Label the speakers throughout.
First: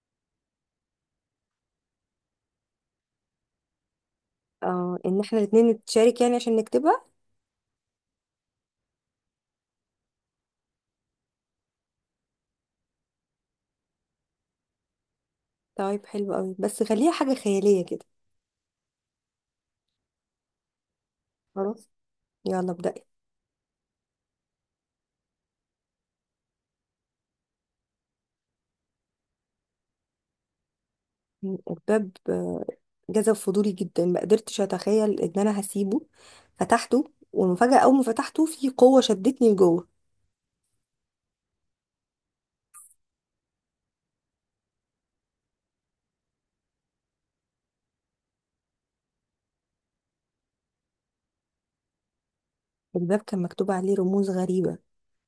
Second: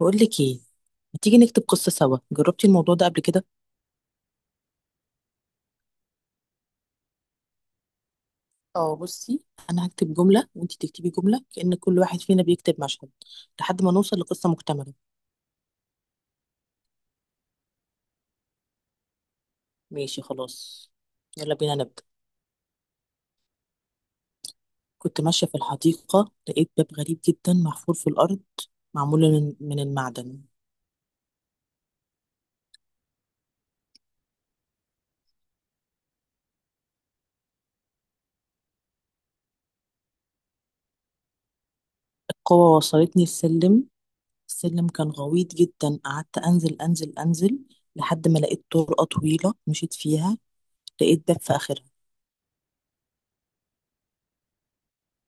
Speaker 1: بقول لك ايه؟ ما تيجي نكتب قصة سوا؟ جربتي الموضوع ده قبل كده؟
Speaker 2: اه، ان احنا الاتنين نتشارك يعني عشان نكتبها.
Speaker 1: اه، بصي. انا هكتب جملة وانتي تكتبي جملة، كأن كل واحد فينا بيكتب مشهد لحد ما نوصل لقصة مكتملة.
Speaker 2: طيب حلو قوي، بس خليها حاجة خيالية كده.
Speaker 1: ماشي خلاص. يلا بينا
Speaker 2: خلاص،
Speaker 1: نبدأ.
Speaker 2: يلا ابدأي.
Speaker 1: كنت ماشية في الحديقة، لقيت باب غريب جدا محفور في الأرض، معمول من المعدن.
Speaker 2: الباب جذب فضولي جدا، ما قدرتش اتخيل ان انا هسيبه. فتحته، ومفاجأة اول ما فتحته في قوة شدتني لجوه.
Speaker 1: القوة وصلتني السلم. السلم كان غويط جدا، قعدت أنزل أنزل أنزل لحد ما لقيت طرقة طويلة مشيت فيها. لقيت باب في آخرها.
Speaker 2: الباب كان مكتوب عليه رموز غريبة،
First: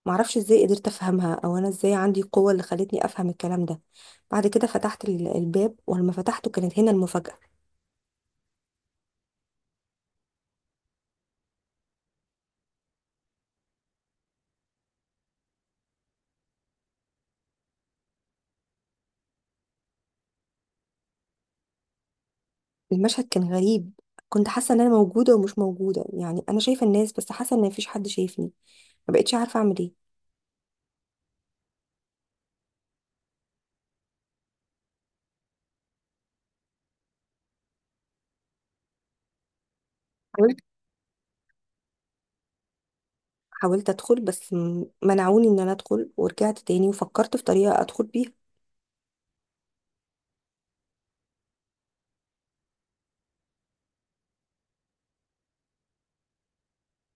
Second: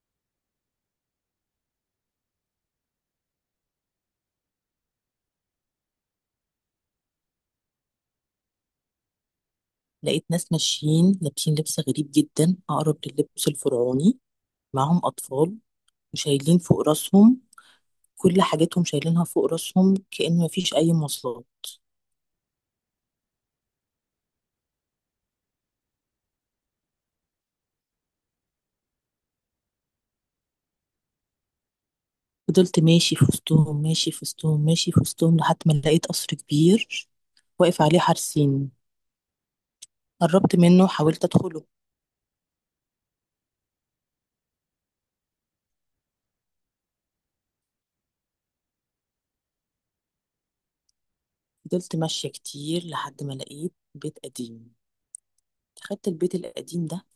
Speaker 2: معرفش ازاي قدرت افهمها او انا ازاي عندي القوة اللي خلتني افهم الكلام ده. بعد كده فتحت الباب، ولما فتحته كانت هنا المفاجأة.
Speaker 1: لقيت ناس ماشيين لابسين لبس غريب جدا، أقرب للبس الفرعوني. معاهم أطفال، وشايلين فوق راسهم. كل حاجتهم شايلينها فوق راسهم، كأن مفيش أي مواصلات.
Speaker 2: المشهد كان غريب، كنت حاسه ان انا موجوده ومش موجوده، يعني انا شايفه الناس بس حاسه ان مفيش حد شايفني. ما بقتش عارفه اعمل ايه.
Speaker 1: فضلت ماشي في وسطهم ماشي في وسطهم ماشي في وسطهم لحد ما لقيت قصر كبير واقف عليه حارسين. قربت
Speaker 2: حاولت
Speaker 1: منه، حاولت أدخله.
Speaker 2: حاولت ادخل بس منعوني ان انا ادخل، ورجعت تاني وفكرت في طريقه ادخل بيها.
Speaker 1: فضلت ماشية كتير لحد ما لقيت بيت قديم. دخلت البيت القديم ده،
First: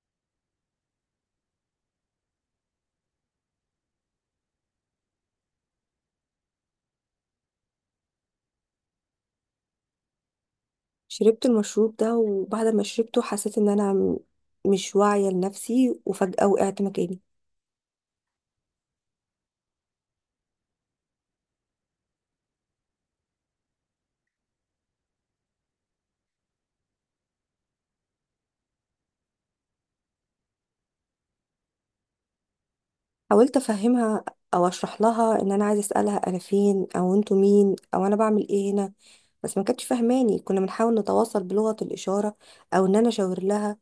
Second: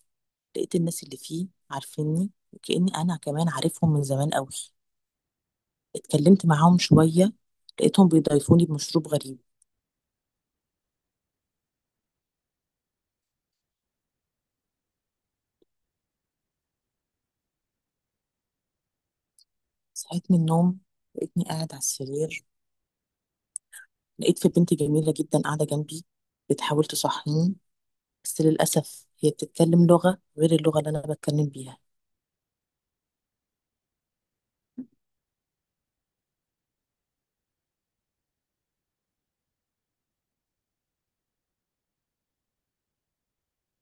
Speaker 1: لقيت الناس اللي فيه عارفيني وكأني أنا كمان عارفهم من زمان أوي. اتكلمت معاهم شوية، لقيتهم بيضايفوني بمشروب غريب.
Speaker 2: شربت المشروب ده وبعد ما شربته حسيت ان انا مش واعيه لنفسي، وفجاه وقعت مكاني.
Speaker 1: صحيت من النوم، لقيتني قاعد على السرير، لقيت في بنت جميلة جدا قاعدة جنبي بتحاول تصحيني، بس للأسف هي بتتكلم لغة غير اللغة اللي أنا بتكلم بيها.
Speaker 2: حاولت افهمها او اشرح لها ان انا عايزه اسالها انا فين، او انتوا مين، او انا بعمل ايه هنا، بس ما كانتش فاهماني. كنا بنحاول نتواصل بلغه الاشاره او ان انا اشاور لها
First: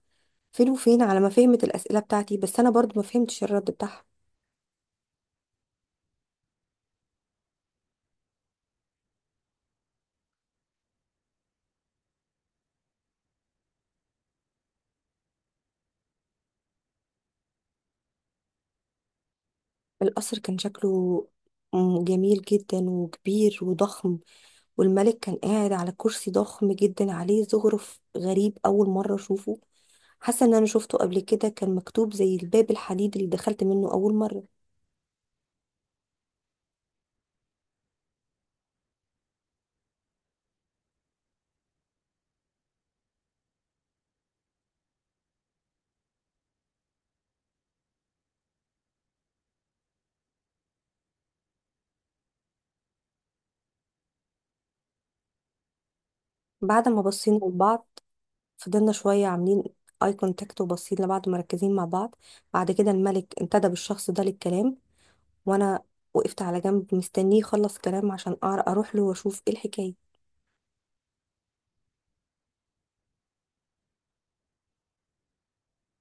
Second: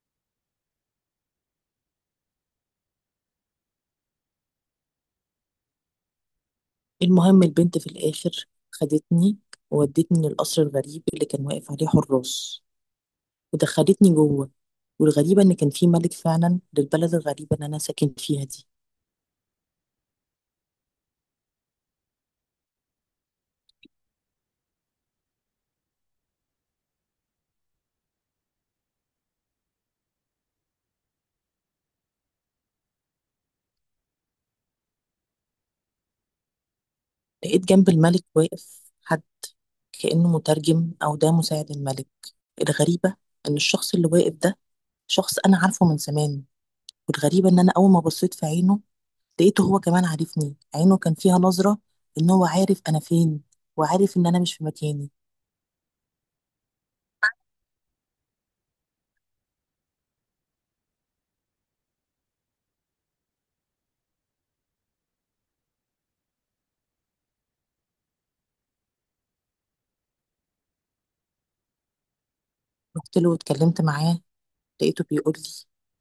Speaker 2: فين وفين، على ما فهمت الأسئلة بتاعتي بس أنا برضو ما فهمتش الرد بتاعها.
Speaker 1: المهم البنت في الآخر خدتني وودتني للقصر الغريب اللي كان واقف عليه حراس، ودخلتني جوه. والغريبة إن كان في ملك فعلا للبلد الغريبة اللي أنا ساكن فيها دي.
Speaker 2: القصر كان شكله جميل جدا وكبير وضخم، والملك كان قاعد على كرسي ضخم جدا عليه زخرف غريب أول مرة أشوفه. حاسة إن أنا شفته قبل كده، كان مكتوب زي الباب الحديد اللي دخلت منه أول مرة.
Speaker 1: لقيت جنب الملك واقف حد، كأنه مترجم أو ده مساعد الملك. الغريبة إن الشخص اللي واقف ده، شخص أنا عارفه من زمان. والغريبة إن أنا أول ما بصيت في عينه، لقيته هو كمان عارفني. عينه كان فيها نظرة إن هو عارف أنا فين، وعارف إن أنا مش في مكاني.
Speaker 2: بعد ما بصينا لبعض فضلنا شوية عاملين اي كونتاكت وباصين لبعض مركزين مع بعض. بعد كده الملك انتدب الشخص ده للكلام، وانا وقفت على جنب مستنيه يخلص كلام عشان أعرف اروح له واشوف ايه الحكايه.
Speaker 1: رحت له واتكلمت معاه، لقيته بيقول لي:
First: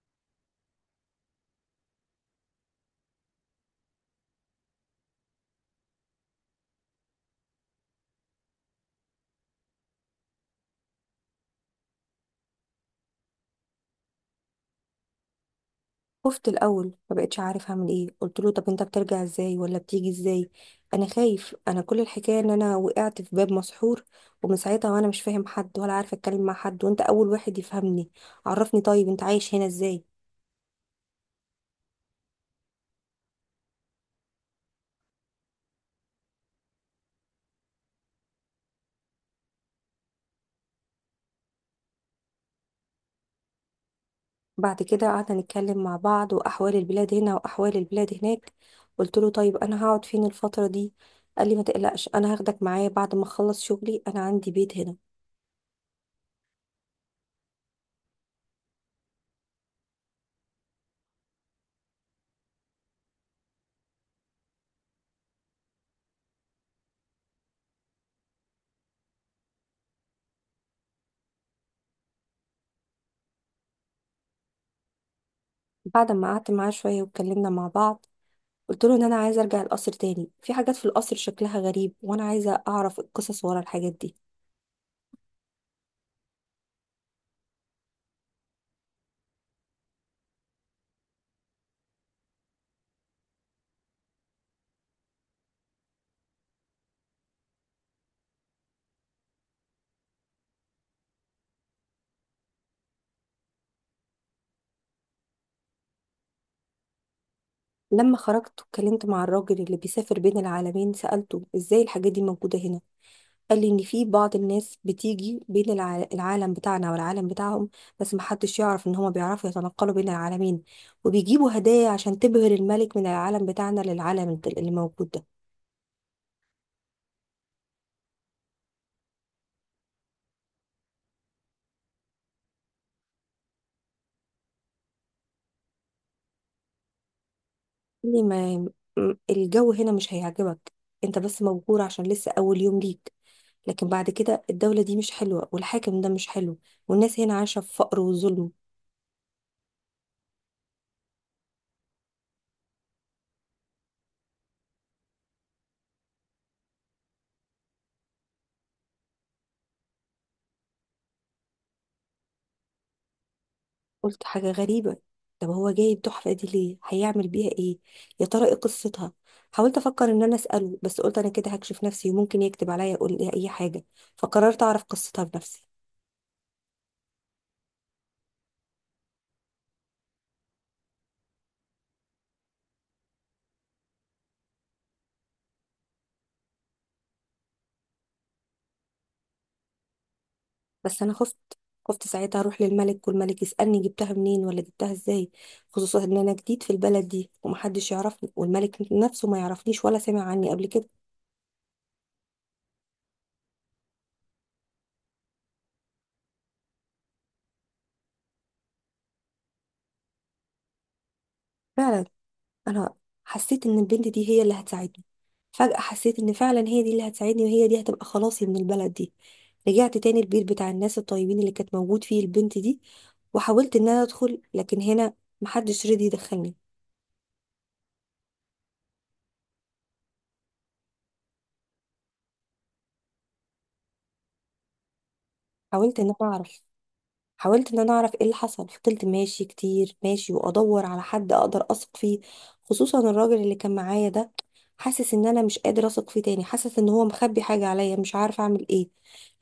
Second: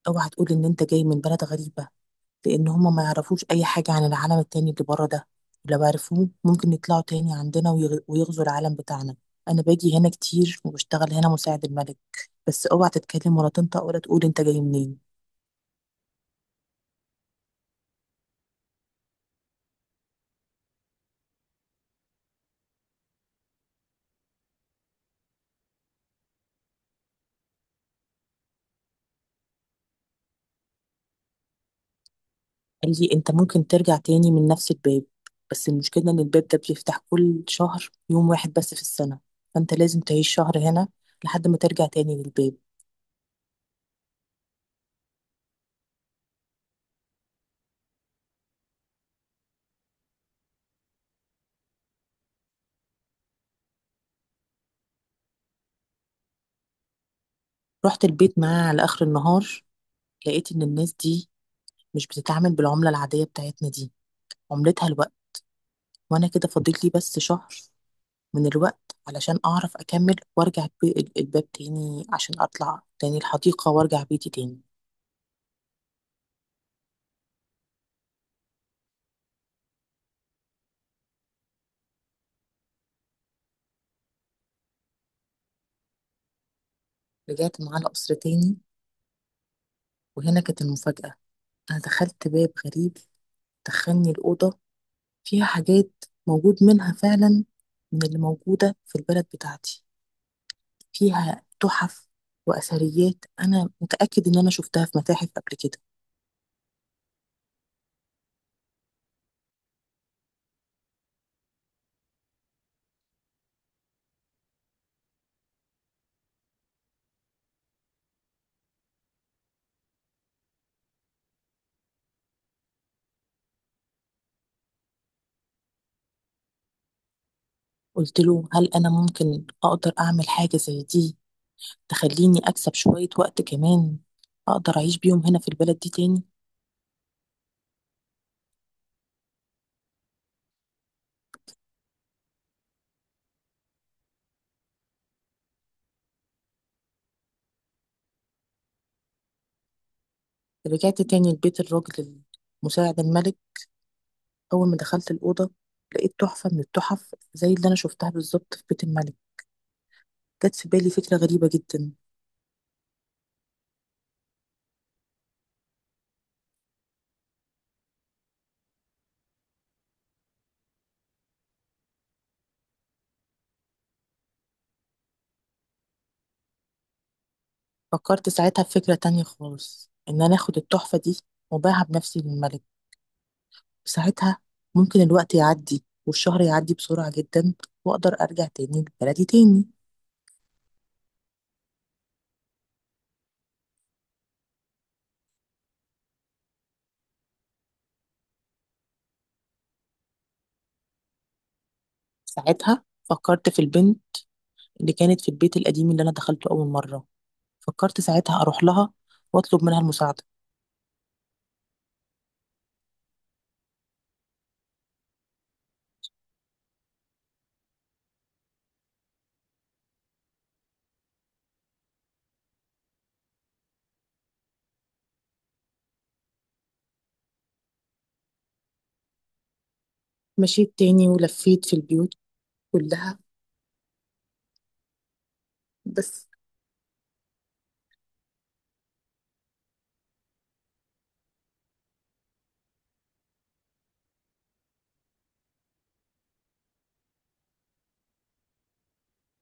Speaker 1: أوعى تقول إن أنت جاي من بلد غريبة، لان هم ما يعرفوش اي حاجه عن العالم التاني اللي بره ده. لو عرفوه ممكن يطلعوا تاني عندنا ويغزوا العالم بتاعنا. انا باجي هنا كتير وبشتغل هنا مساعد الملك، بس اوعى تتكلم ولا تنطق ولا تقول انت جاي منين.
Speaker 2: خفت الاول، ما بقتش عارف اعمل ايه. قلت له طب انت بترجع ازاي ولا بتيجي ازاي؟ انا خايف، انا كل الحكايه ان انا وقعت في باب مسحور، ومن ساعتها وانا مش فاهم حد ولا عارفه اتكلم مع حد، وانت اول واحد يفهمني. عرفني، طيب انت عايش هنا ازاي؟
Speaker 1: قال لي: انت ممكن ترجع تاني من نفس الباب، بس المشكله ان الباب ده بيفتح كل شهر يوم واحد بس في السنه، فانت لازم تعيش شهر هنا لحد ما ترجع تاني للباب.
Speaker 2: بعد كده قعدنا نتكلم مع بعض، واحوال البلاد هنا واحوال البلاد هناك. قلت له طيب انا هقعد فين الفتره دي؟ قال لي ما تقلقش، انا هاخدك معايا بعد ما اخلص شغلي، انا عندي بيت هنا.
Speaker 1: رحت البيت معاه على اخر النهار. لقيت ان الناس دي مش بتتعامل بالعمله العاديه بتاعتنا دي. عملتها الوقت، وانا كده فاضل لي بس شهر من الوقت علشان اعرف اكمل وارجع الباب تاني عشان اطلع تاني الحديقة وارجع بيتي تاني.
Speaker 2: بعد ما قعدت معاه شوية واتكلمنا مع بعض، قلت له ان انا عايزة ارجع القصر تاني، في حاجات في القصر شكلها غريب وانا عايزة اعرف القصص ورا الحاجات دي.
Speaker 1: رجعت معاه القصر تاني، وهنا كانت المفاجأة. انا دخلت باب غريب، دخلني الأوضة، فيها حاجات موجود منها فعلا من اللي موجودة في البلد بتاعتي. فيها تحف وأثريات أنا متأكد إن أنا شفتها في متاحف قبل كده.
Speaker 2: لما خرجت واتكلمت مع الراجل اللي بيسافر بين العالمين، سألته ازاي الحاجات دي موجودة هنا. قال لي ان في بعض الناس بتيجي بين العالم بتاعنا والعالم بتاعهم، بس محدش يعرف ان هما بيعرفوا يتنقلوا بين العالمين، وبيجيبوا هدايا عشان تبهر الملك من العالم بتاعنا للعالم اللي موجود ده.
Speaker 1: قلت له: هل أنا ممكن أقدر أعمل حاجة زي دي، تخليني أكسب شوية وقت كمان، أقدر أعيش بيهم هنا في البلد دي تاني؟
Speaker 2: لي ما الجو هنا مش هيعجبك، انت بس مبهور عشان لسه اول يوم ليك، لكن بعد كده الدولة دي مش حلوة والحاكم ده مش حلو، والناس هنا عايشة في فقر وظلم.
Speaker 1: رجعت تاني لبيت الراجل، مساعد الملك. أول ما دخلت الأوضة لقيت تحفة من التحف زي اللي أنا شفتها بالظبط في بيت الملك. جت في بالي فكرة غريبة جدا.
Speaker 2: قلت حاجة غريبة، طب هو جايب تحفة دي ليه؟ هيعمل بيها ايه؟ يا ترى ايه قصتها؟ حاولت افكر ان انا اسأله، بس قلت انا كده هكشف نفسي وممكن يكتب عليا يقول لي اي حاجة. فقررت اعرف قصتها بنفسي.
Speaker 1: فكرت ساعتها في فكرة تانية خالص، إن أنا آخد التحفة دي وأبيعها بنفسي للملك. ساعتها ممكن الوقت يعدي والشهر يعدي بسرعة جدا، وأقدر أرجع تاني لبلدي تاني.
Speaker 2: بس انا خفت، خفت ساعتها اروح للملك والملك يسالني جبتها منين ولا جبتها ازاي، خصوصا ان انا جديد في البلد دي ومحدش يعرفني والملك نفسه ما يعرفنيش ولا سمع عني قبل كده.
Speaker 1: ساعتها فكرت في البنت اللي كانت في البيت القديم اللي أنا دخلته أول مرة. فكرت ساعتها أروح لها وأطلب منها المساعدة.
Speaker 2: فعلا، انا حسيت ان البنت دي هي اللي هتساعدني. فجاه حسيت ان فعلا هي دي اللي هتساعدني، وهي دي هتبقى خلاصي من البلد دي. رجعت تاني البيت بتاع الناس الطيبين اللي كانت موجود فيه البنت دي، وحاولت ان انا ادخل، لكن هنا محدش رضي يدخلني.
Speaker 1: مشيت تاني ولفيت في البيوت كلها.
Speaker 2: حاولت ان
Speaker 1: بس
Speaker 2: انا اعرف. حاولت ان انا اعرف ايه اللي حصل. فضلت ماشي كتير، ماشي وادور على حد اقدر اثق فيه، خصوصا الراجل اللي كان معايا ده، حاسس ان انا مش قادر اثق فيه تاني. حاسس ان هو مخبي حاجة عليا، مش عارفة اعمل ايه.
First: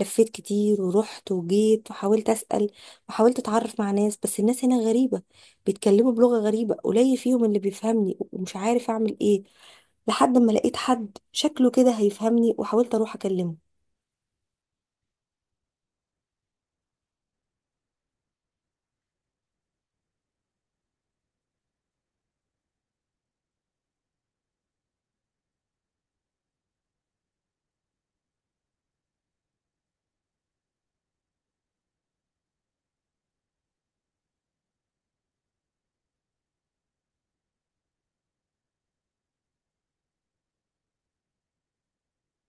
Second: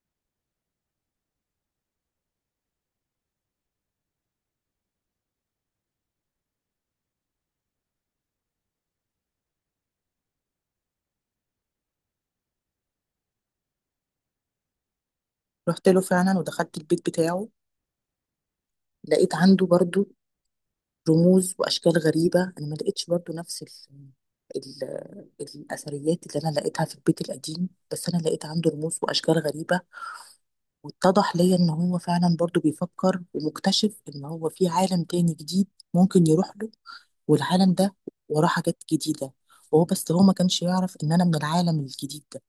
Speaker 2: لفيت كتير ورحت وجيت وحاولت اسأل، وحاولت اتعرف مع ناس، بس الناس هنا غريبة، بيتكلموا بلغة غريبة، قليل فيهم اللي بيفهمني ومش عارف اعمل ايه. لحد ما لقيت حد شكله كده هيفهمني، وحاولت اروح اكلمه.
Speaker 1: رحت له فعلا ودخلت البيت بتاعه، لقيت عنده برضو رموز وأشكال غريبة. أنا ما لقيتش برضو نفس ال... الأثريات اللي أنا لقيتها في البيت القديم، بس أنا لقيت عنده رموز وأشكال غريبة. واتضح ليا إن هو فعلا برضو بيفكر ومكتشف إن هو في عالم تاني جديد ممكن يروح له، والعالم ده وراه حاجات جديدة، وهو بس هو ما كانش يعرف إن أنا من العالم الجديد ده.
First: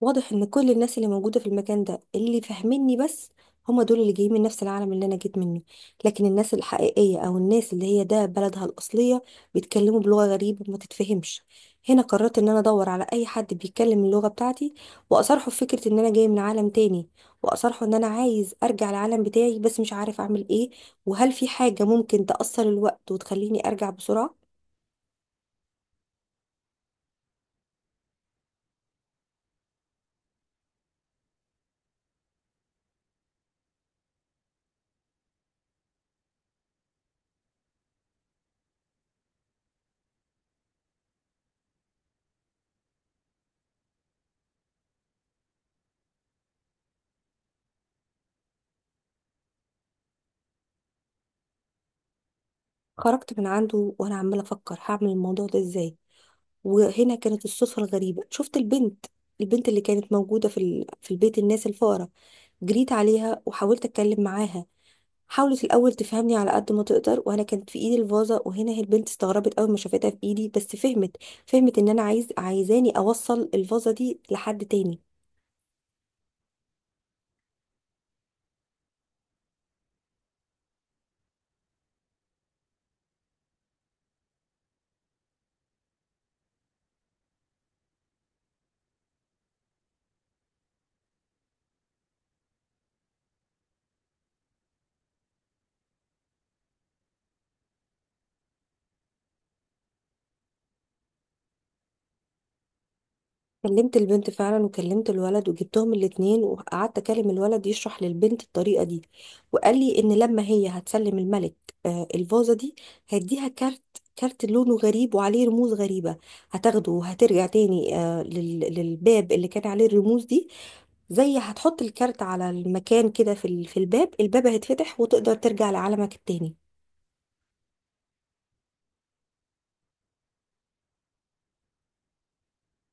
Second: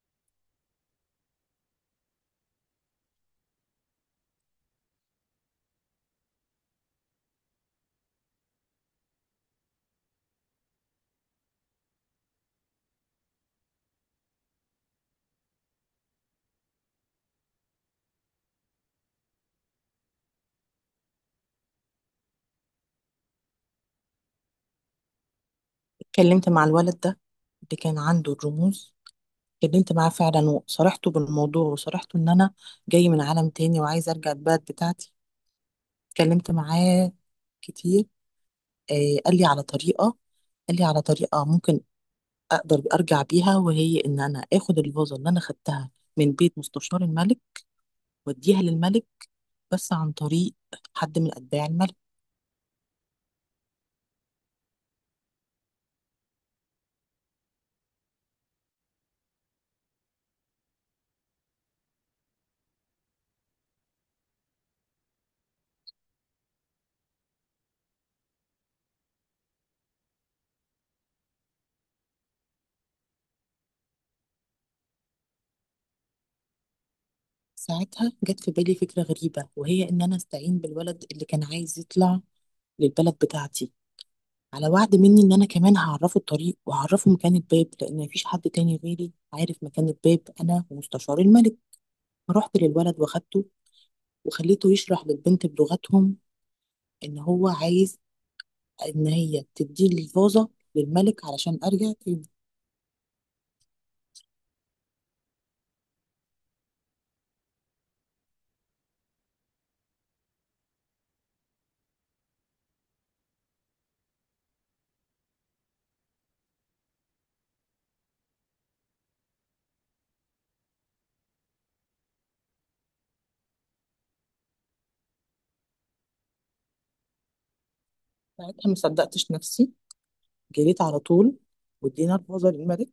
Speaker 2: واضح ان كل الناس اللي موجودة في المكان ده اللي فاهميني، بس هم دول اللي جايين من نفس العالم اللي انا جيت منه. لكن الناس الحقيقية او الناس اللي هي ده بلدها الاصلية بيتكلموا بلغة غريبة ما تتفهمش. هنا قررت ان انا ادور على اي حد بيتكلم اللغة بتاعتي واصارحه في فكرة ان انا جاي من عالم تاني، واصارحه ان انا عايز ارجع العالم بتاعي بس مش عارف اعمل ايه، وهل في حاجة ممكن تأثر الوقت وتخليني ارجع بسرعة.
Speaker 1: اتكلمت مع الولد ده اللي كان عنده الرموز، اتكلمت معاه فعلا وصارحته بالموضوع وصارحته إن أنا جاي من عالم تاني وعايزة أرجع البلد بتاعتي. اتكلمت معاه كتير. آه قال لي على طريقة قال لي على طريقة ممكن أقدر أرجع بيها، وهي إن أنا آخد الفازة اللي أنا خدتها من بيت مستشار الملك وأديها للملك، بس عن طريق حد من أتباع الملك.
Speaker 2: خرجت من عنده وانا عمالة افكر هعمل الموضوع ده ازاي. وهنا كانت الصدفة الغريبة، شفت البنت، البنت اللي كانت موجودة في في البيت الناس الفقراء. جريت عليها وحاولت أتكلم معاها. حاولت الأول تفهمني على قد ما تقدر، وأنا كانت في إيدي الفازة، وهنا هي البنت استغربت أول ما شافتها في إيدي، بس فهمت. فهمت إن أنا عايزاني أوصل الفازة دي لحد تاني.
Speaker 1: ساعتها جت في بالي فكرة غريبة، وهي إن أنا أستعين بالولد اللي كان عايز يطلع للبلد بتاعتي، على وعد مني إن أنا كمان هعرفه الطريق وهعرفه مكان الباب، لأن مفيش حد تاني غيري عارف مكان الباب أنا ومستشار الملك. فرحت للولد وخدته، وخليته يشرح للبنت بلغتهم إن هو عايز إن هي تديه الفازة للملك علشان أرجع تاني.
Speaker 2: كلمت البنت فعلا وكلمت الولد وجبتهم الاتنين وقعدت اكلم الولد يشرح للبنت الطريقة دي. وقال لي ان لما هي هتسلم الملك الفازة دي، هيديها كارت. كارت لونه غريب وعليه رموز غريبة. هتاخده وهترجع تاني للباب اللي كان عليه الرموز دي. زي هتحط الكارت على المكان كده في في الباب، الباب هيتفتح وتقدر ترجع لعالمك التاني.
Speaker 1: ساعتها ما صدقتش نفسي، جريت على طول وادينا الفازة للملك.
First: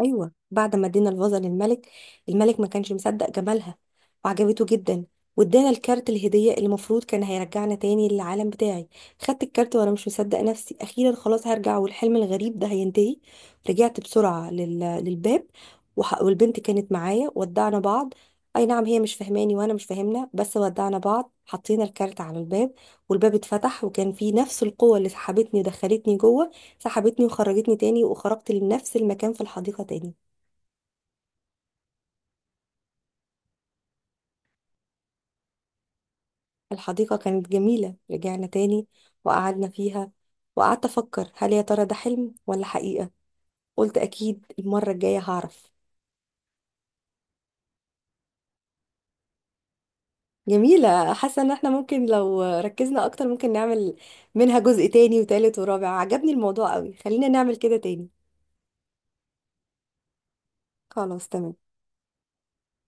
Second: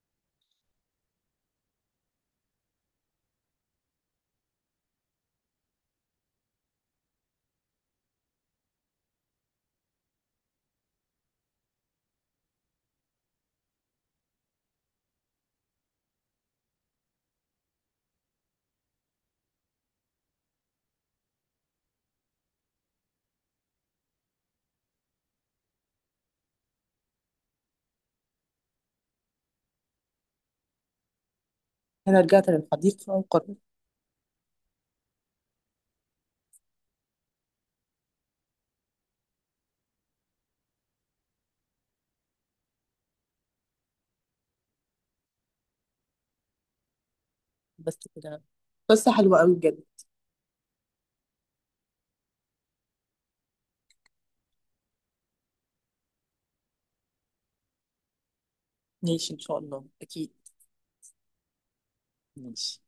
Speaker 2: ايوه، بعد ما ادينا الفازه للملك، الملك ما كانش مصدق جمالها وعجبته جدا، وادانا الكارت الهديه اللي المفروض كان هيرجعنا تاني للعالم بتاعي. خدت الكارت وانا مش مصدق نفسي، اخيرا خلاص هرجع والحلم الغريب ده هينتهي. رجعت بسرعه للباب، والبنت كانت معايا، ودعنا بعض. اي نعم هي مش فاهماني وانا مش فاهمنا، بس ودعنا بعض. حطينا الكارت على الباب، والباب اتفتح وكان فيه نفس القوة اللي سحبتني ودخلتني جوه، سحبتني وخرجتني تاني، وخرجت لنفس المكان في الحديقة تاني.
Speaker 1: أنا رجعت للحديقة وقررت.
Speaker 2: الحديقة كانت جميلة، رجعنا تاني وقعدنا فيها، وقعدت أفكر هل يا ترى ده حلم ولا حقيقة. قلت أكيد المرة الجاية هعرف.
Speaker 1: بس كده. قصة حلوة أوي بجد.
Speaker 2: جميلة، حاسة إن احنا ممكن لو ركزنا أكتر ممكن نعمل منها جزء تاني وتالت ورابع، عجبني الموضوع قوي، خلينا نعمل كده تاني.
Speaker 1: ماشي، ان شاء الله اكيد.
Speaker 2: خلاص تمام.
Speaker 1: ماشي.